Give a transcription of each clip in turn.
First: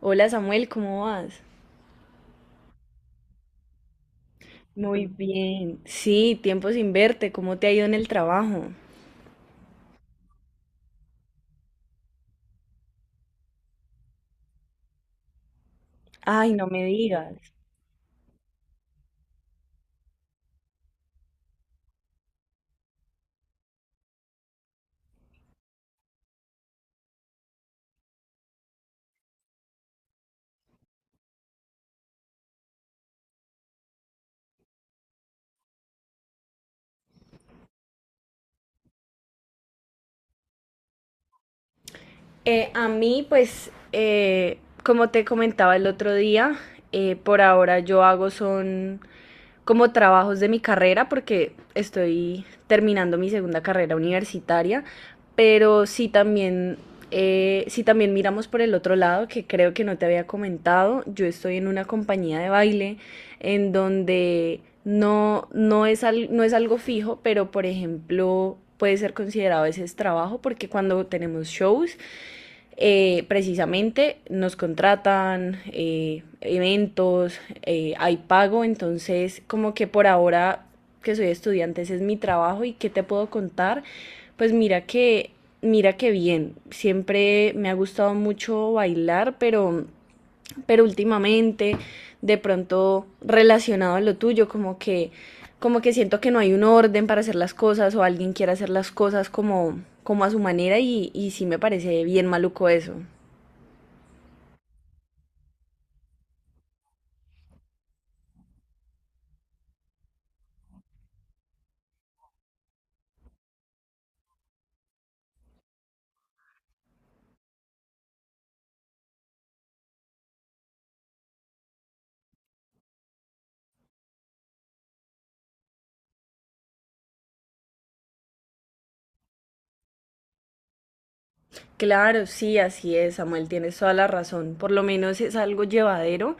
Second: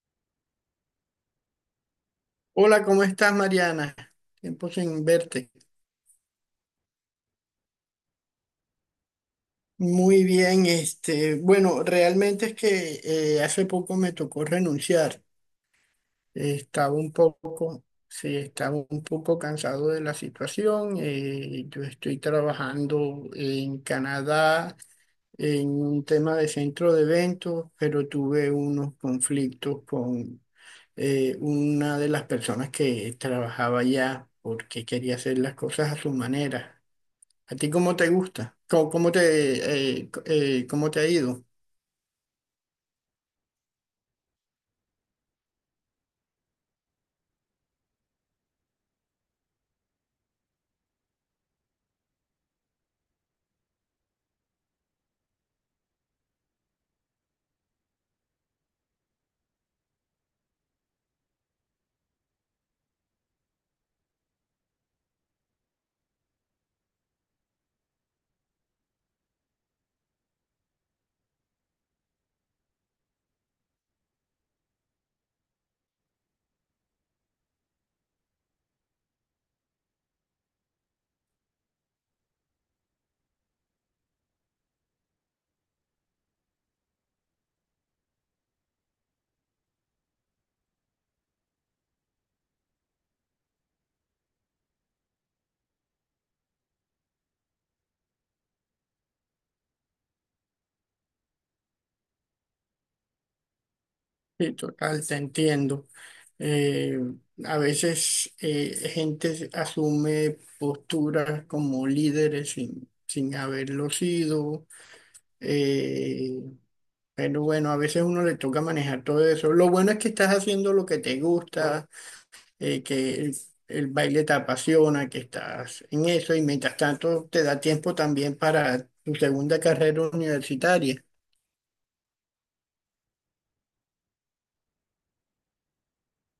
Hola, Samuel, ¿cómo vas? Hola, ¿cómo estás, Mariana? Tiempo sin Muy verte. bien. Sí, tiempo sin verte, ¿cómo te ha ido en el trabajo? Muy bien, bueno, realmente es que hace poco me tocó renunciar. Ay, no me Estaba un digas. poco, sí, estaba un poco cansado de la situación. Yo estoy trabajando en Canadá en un tema de centro de eventos, pero tuve unos conflictos con una de las personas que trabajaba allá porque quería hacer las cosas a su manera. ¿A ti cómo te gusta? ¿Cómo te, cómo te ha ido? A mí, pues, como te comentaba el otro día, por ahora yo hago son como trabajos de mi carrera porque estoy terminando mi segunda carrera universitaria, pero sí también miramos por el otro lado, que creo que no te había comentado, yo estoy en una compañía de baile en donde no, no es, no es algo fijo, pero por ejemplo puede ser considerado a veces trabajo porque cuando tenemos shows, precisamente nos contratan eventos, hay pago, entonces como que por ahora que soy estudiante ese es mi trabajo. Y qué te puedo contar, pues mira que bien, siempre me ha gustado mucho bailar, pero últimamente, de pronto relacionado a lo tuyo, como que siento que no hay un orden para hacer las cosas o alguien quiere hacer las cosas como como a su manera, y sí me parece bien maluco eso. Sí, total, te entiendo. Eh, a veces gente asume posturas como líderes sin haberlo sido, eh, pero bueno, a veces uno le toca manejar todo eso. Lo bueno es que estás haciendo lo que te gusta, que el baile te apasiona, que estás en eso y mientras tanto te da tiempo también para tu segunda carrera universitaria. Claro, sí, así es, Samuel, tienes toda la razón. Por lo menos es algo llevadero,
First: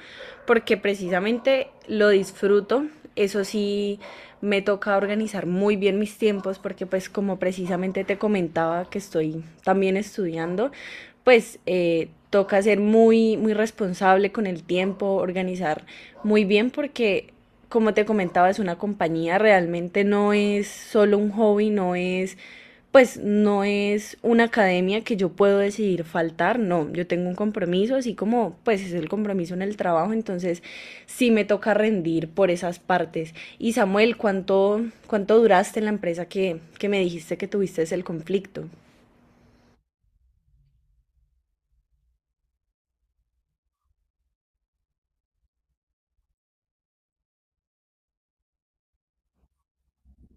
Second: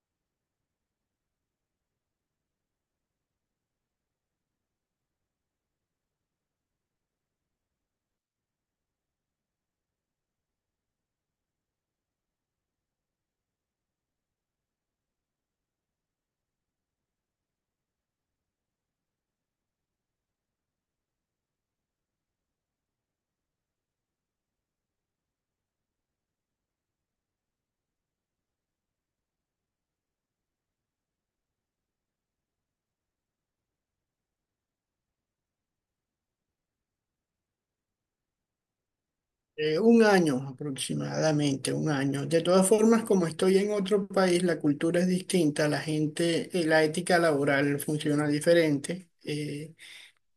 porque precisamente lo disfruto. Eso sí, me toca organizar muy bien mis tiempos, porque pues como precisamente te comentaba que estoy también estudiando, pues toca ser muy, muy responsable con el tiempo, organizar muy bien, porque como te comentaba, es una compañía, realmente no es solo un hobby, no es, pues no es una academia que yo puedo decidir faltar. No, yo tengo un compromiso, así como pues es el compromiso en el trabajo, entonces sí me toca rendir por esas partes. Y Samuel, ¿cuánto duraste en la empresa que me dijiste que tuviste el conflicto? Un año aproximadamente, un año. De todas formas, como estoy en otro país, la cultura es distinta, la gente, la ética laboral funciona diferente.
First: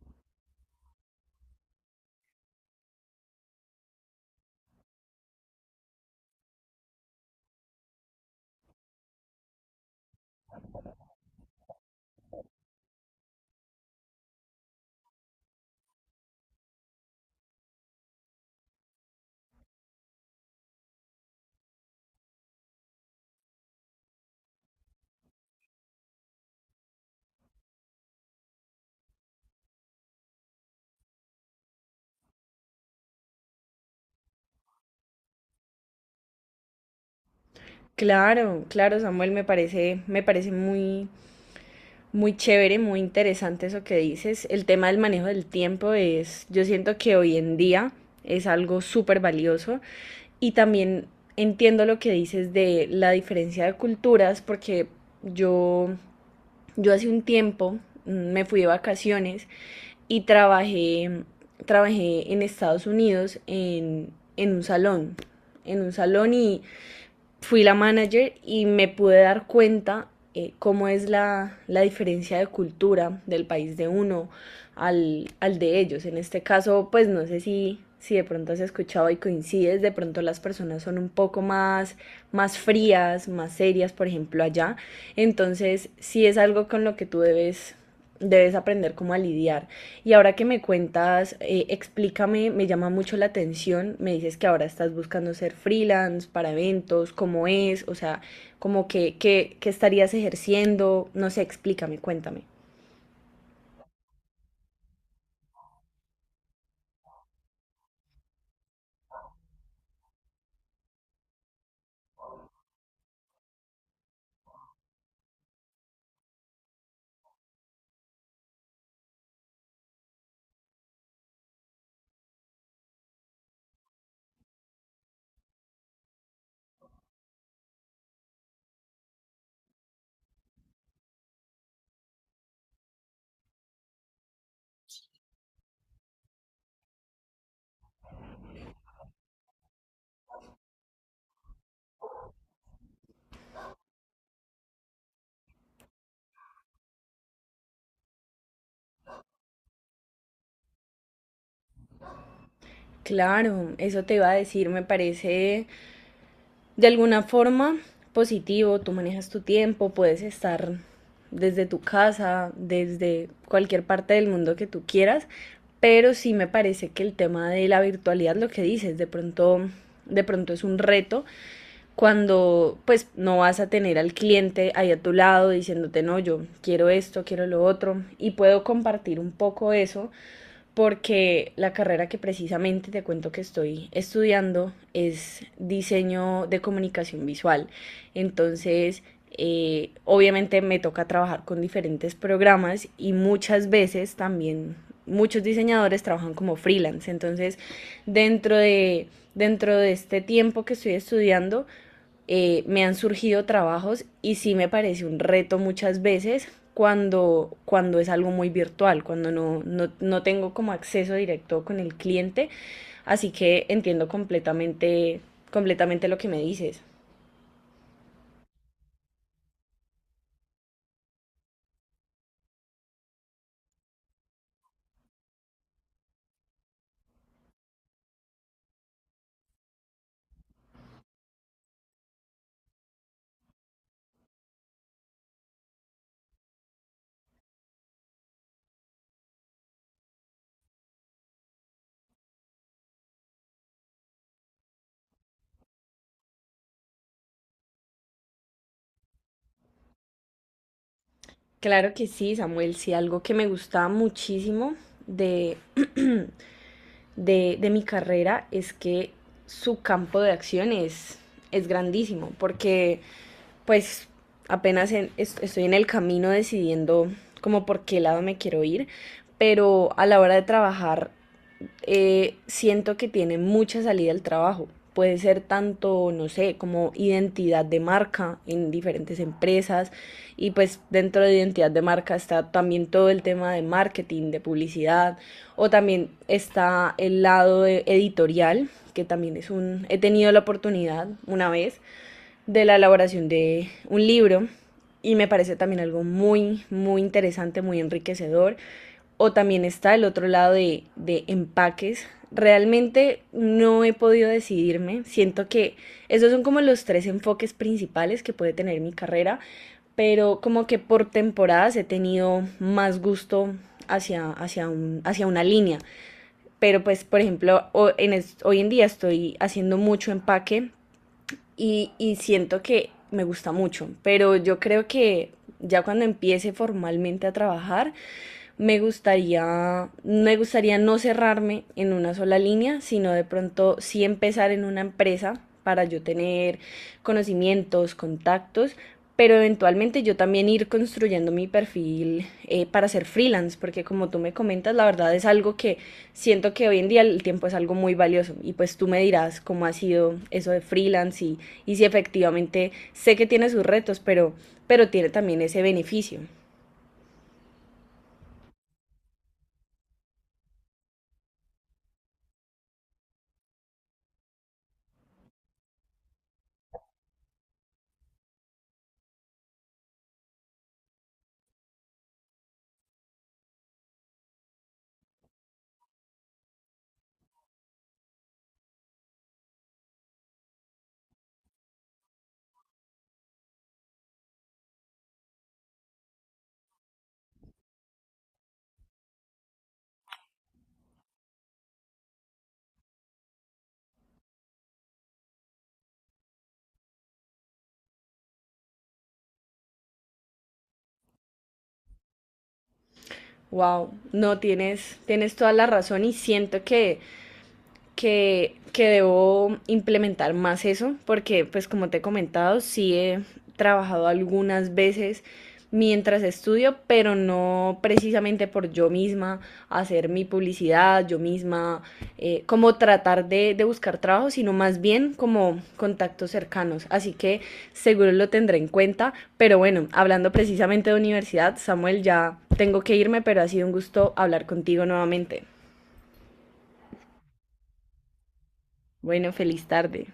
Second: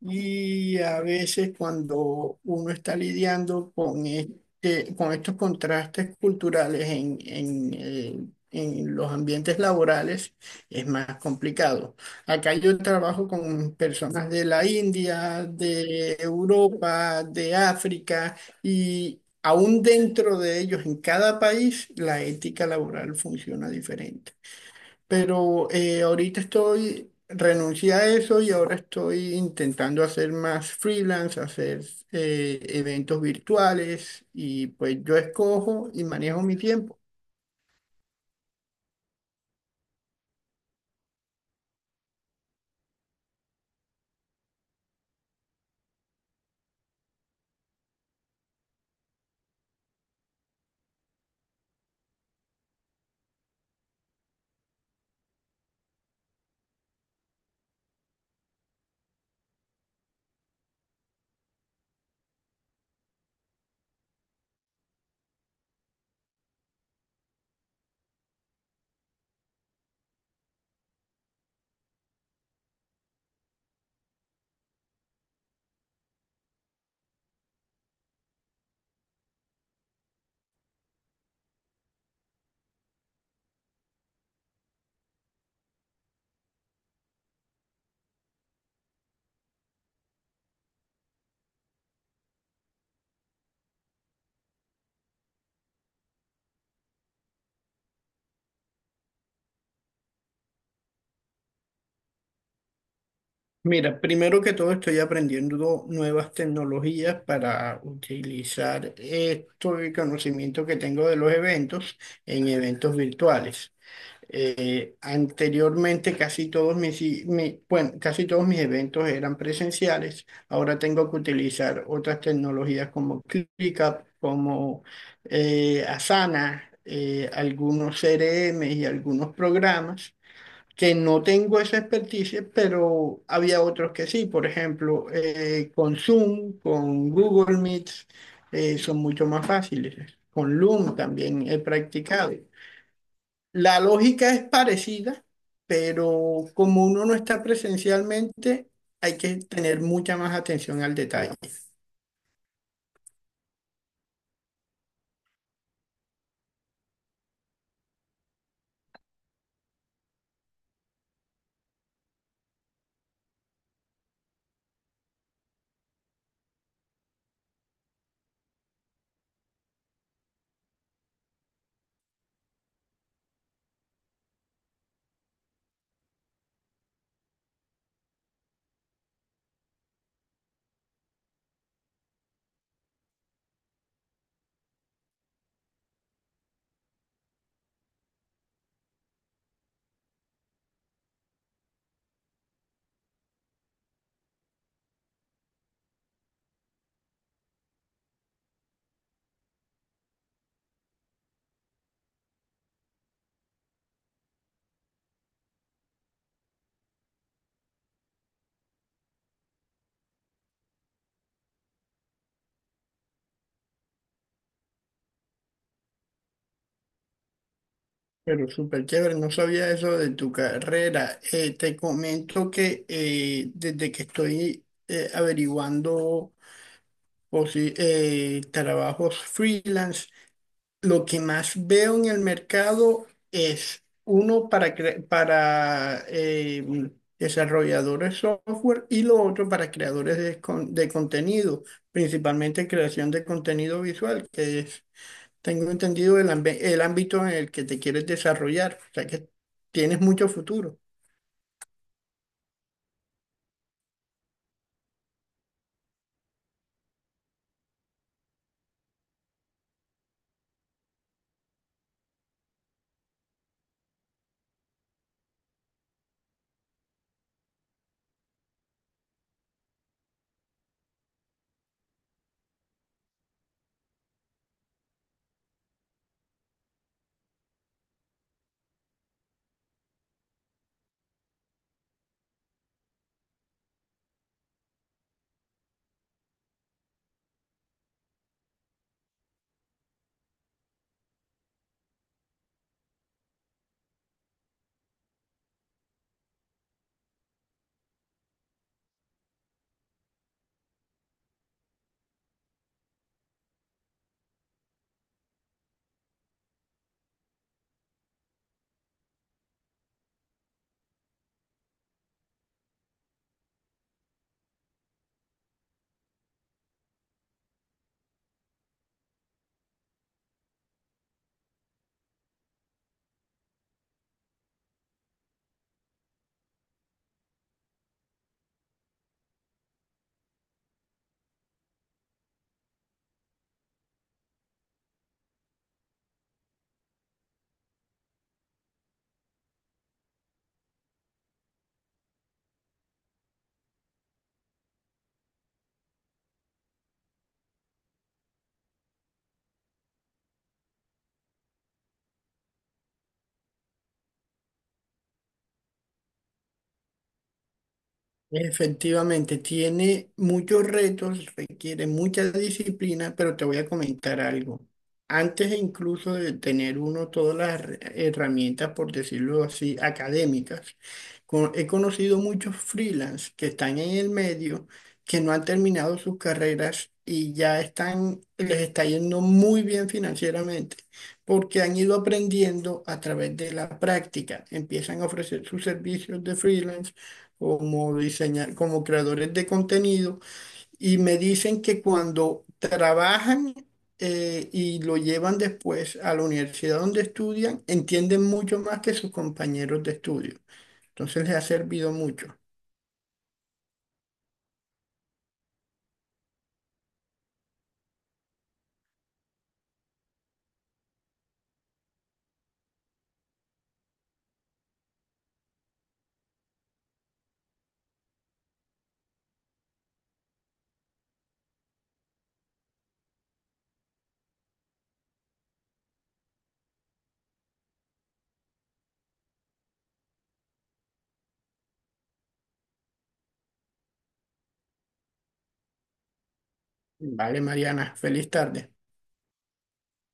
Y a veces cuando uno está lidiando con, con estos contrastes culturales en los ambientes laborales, es más complicado. Acá yo trabajo con personas de la India, de Europa, de África, y aún dentro de ellos, en cada país, la ética laboral funciona diferente. Pero ahorita estoy, renuncié a eso y ahora estoy intentando hacer más freelance, hacer eventos virtuales y pues yo escojo y manejo mi tiempo. Claro, claro, Samuel, me parece muy, muy chévere, muy interesante eso que dices. El tema del manejo del tiempo es, yo siento que hoy en día es algo súper valioso. Y también entiendo lo que dices de la diferencia de culturas, porque yo, yo hace un tiempo, me fui de vacaciones y trabajé en Estados Unidos en, en un salón, en un salón, y fui la manager, y me pude dar cuenta cómo es diferencia de cultura del país de uno de ellos. En este caso, pues no sé si, si de pronto has escuchado y coincides, de pronto las personas son un poco más, más frías, más serias, por ejemplo, allá. Entonces, sí es algo con lo que tú debes debes aprender cómo a lidiar. Y ahora que me cuentas, explícame, me llama mucho la atención. Me dices que ahora estás buscando ser freelance para eventos. ¿Cómo es? O sea, como que, que estarías ejerciendo, no sé, explícame, cuéntame. Mira, primero que todo estoy aprendiendo nuevas tecnologías para utilizar esto el conocimiento que tengo de los eventos en eventos virtuales. Anteriormente casi todos bueno, casi todos mis eventos eran presenciales. Ahora tengo que utilizar otras tecnologías como ClickUp, como Asana, algunos CRM y algunos programas que no tengo esa experticia, pero había otros que sí. Por ejemplo, con Zoom, con Google Meets, son mucho más fáciles. Con Loom también he practicado. La lógica es parecida, pero como uno no está presencialmente, hay que tener mucha más atención al detalle. Claro, eso te iba a decir, me parece, de alguna forma, positivo, tú manejas tu tiempo, puedes estar desde tu casa, desde cualquier parte del mundo que tú quieras, pero sí me parece que el tema de la virtualidad, lo que dices, de pronto es un reto cuando pues no vas a tener al cliente ahí a tu lado diciéndote no, yo quiero esto, quiero lo otro. Y puedo compartir un poco eso, porque la carrera que precisamente te cuento que estoy estudiando es diseño de comunicación visual. Entonces, obviamente me toca trabajar con diferentes programas, y muchas veces también muchos diseñadores trabajan como freelance. Entonces, dentro de, dentro de este tiempo que estoy estudiando, me han surgido trabajos y sí me parece un reto muchas veces cuando, cuando es algo muy virtual, cuando no, no tengo como acceso directo con el cliente. Así que entiendo completamente, completamente lo que me dices. Pero súper chévere, no sabía eso de tu carrera. Te comento que desde que estoy averiguando trabajos freelance, lo que más veo en el mercado es uno para desarrolladores software y lo otro para creadores de contenido, principalmente creación de contenido visual, que es, tengo entendido, el ámbito en el que te quieres desarrollar, o sea que tienes mucho futuro. Claro que sí, Samuel. Sí, algo que me gusta muchísimo de, de mi carrera es que su campo de acción es grandísimo, porque pues apenas estoy en el camino decidiendo como por qué lado me quiero ir, pero a la hora de trabajar, siento que tiene mucha salida al trabajo. Puede ser tanto, no sé, como identidad de marca en diferentes empresas. Y pues dentro de identidad de marca está también todo el tema de marketing, de publicidad. O también está el lado editorial, que también es un... He tenido la oportunidad una vez de la elaboración de un libro y me parece también algo muy, muy interesante, muy enriquecedor. O también está el otro lado de empaques. Realmente no he podido decidirme. Siento que esos son como los tres enfoques principales que puede tener mi carrera, pero como que por temporadas he tenido más gusto hacia una línea. Pero pues, por ejemplo, hoy en día estoy haciendo mucho empaque, y siento que me gusta mucho, pero yo creo que ya cuando empiece formalmente a trabajar, me gustaría no cerrarme en una sola línea, sino de pronto sí empezar en una empresa para yo tener conocimientos, contactos, pero eventualmente yo también ir construyendo mi perfil, para ser freelance, porque como tú me comentas, la verdad es algo que siento que hoy en día el tiempo es algo muy valioso. Y pues tú me dirás cómo ha sido eso de freelance, y si efectivamente sé que tiene sus retos, pero tiene también ese beneficio. Efectivamente, tiene muchos retos, requiere mucha disciplina, pero te voy a comentar algo. Antes e incluso de tener uno todas las herramientas, por decirlo así, académicas, he conocido muchos freelance que están en el medio, que no han terminado sus carreras y ya están, les está yendo muy bien financieramente, porque han ido aprendiendo a través de la práctica. Empiezan a ofrecer sus servicios de freelance como diseñar, como creadores de contenido, y me dicen que cuando trabajan y lo llevan después a la universidad donde estudian, entienden mucho más que sus compañeros de estudio. Entonces les ha servido mucho. Wow, no tienes, tienes toda la razón y siento que que debo implementar más eso, porque pues como te he comentado, sí he trabajado algunas veces mientras estudio, pero no precisamente por yo misma hacer mi publicidad, yo misma, como tratar de buscar trabajo, sino más bien como contactos cercanos. Así que seguro lo tendré en cuenta, pero bueno, hablando precisamente de universidad, Samuel, ya tengo que irme, pero ha sido un gusto hablar contigo nuevamente. Vale, Mariana, feliz tarde. Bueno, feliz tarde.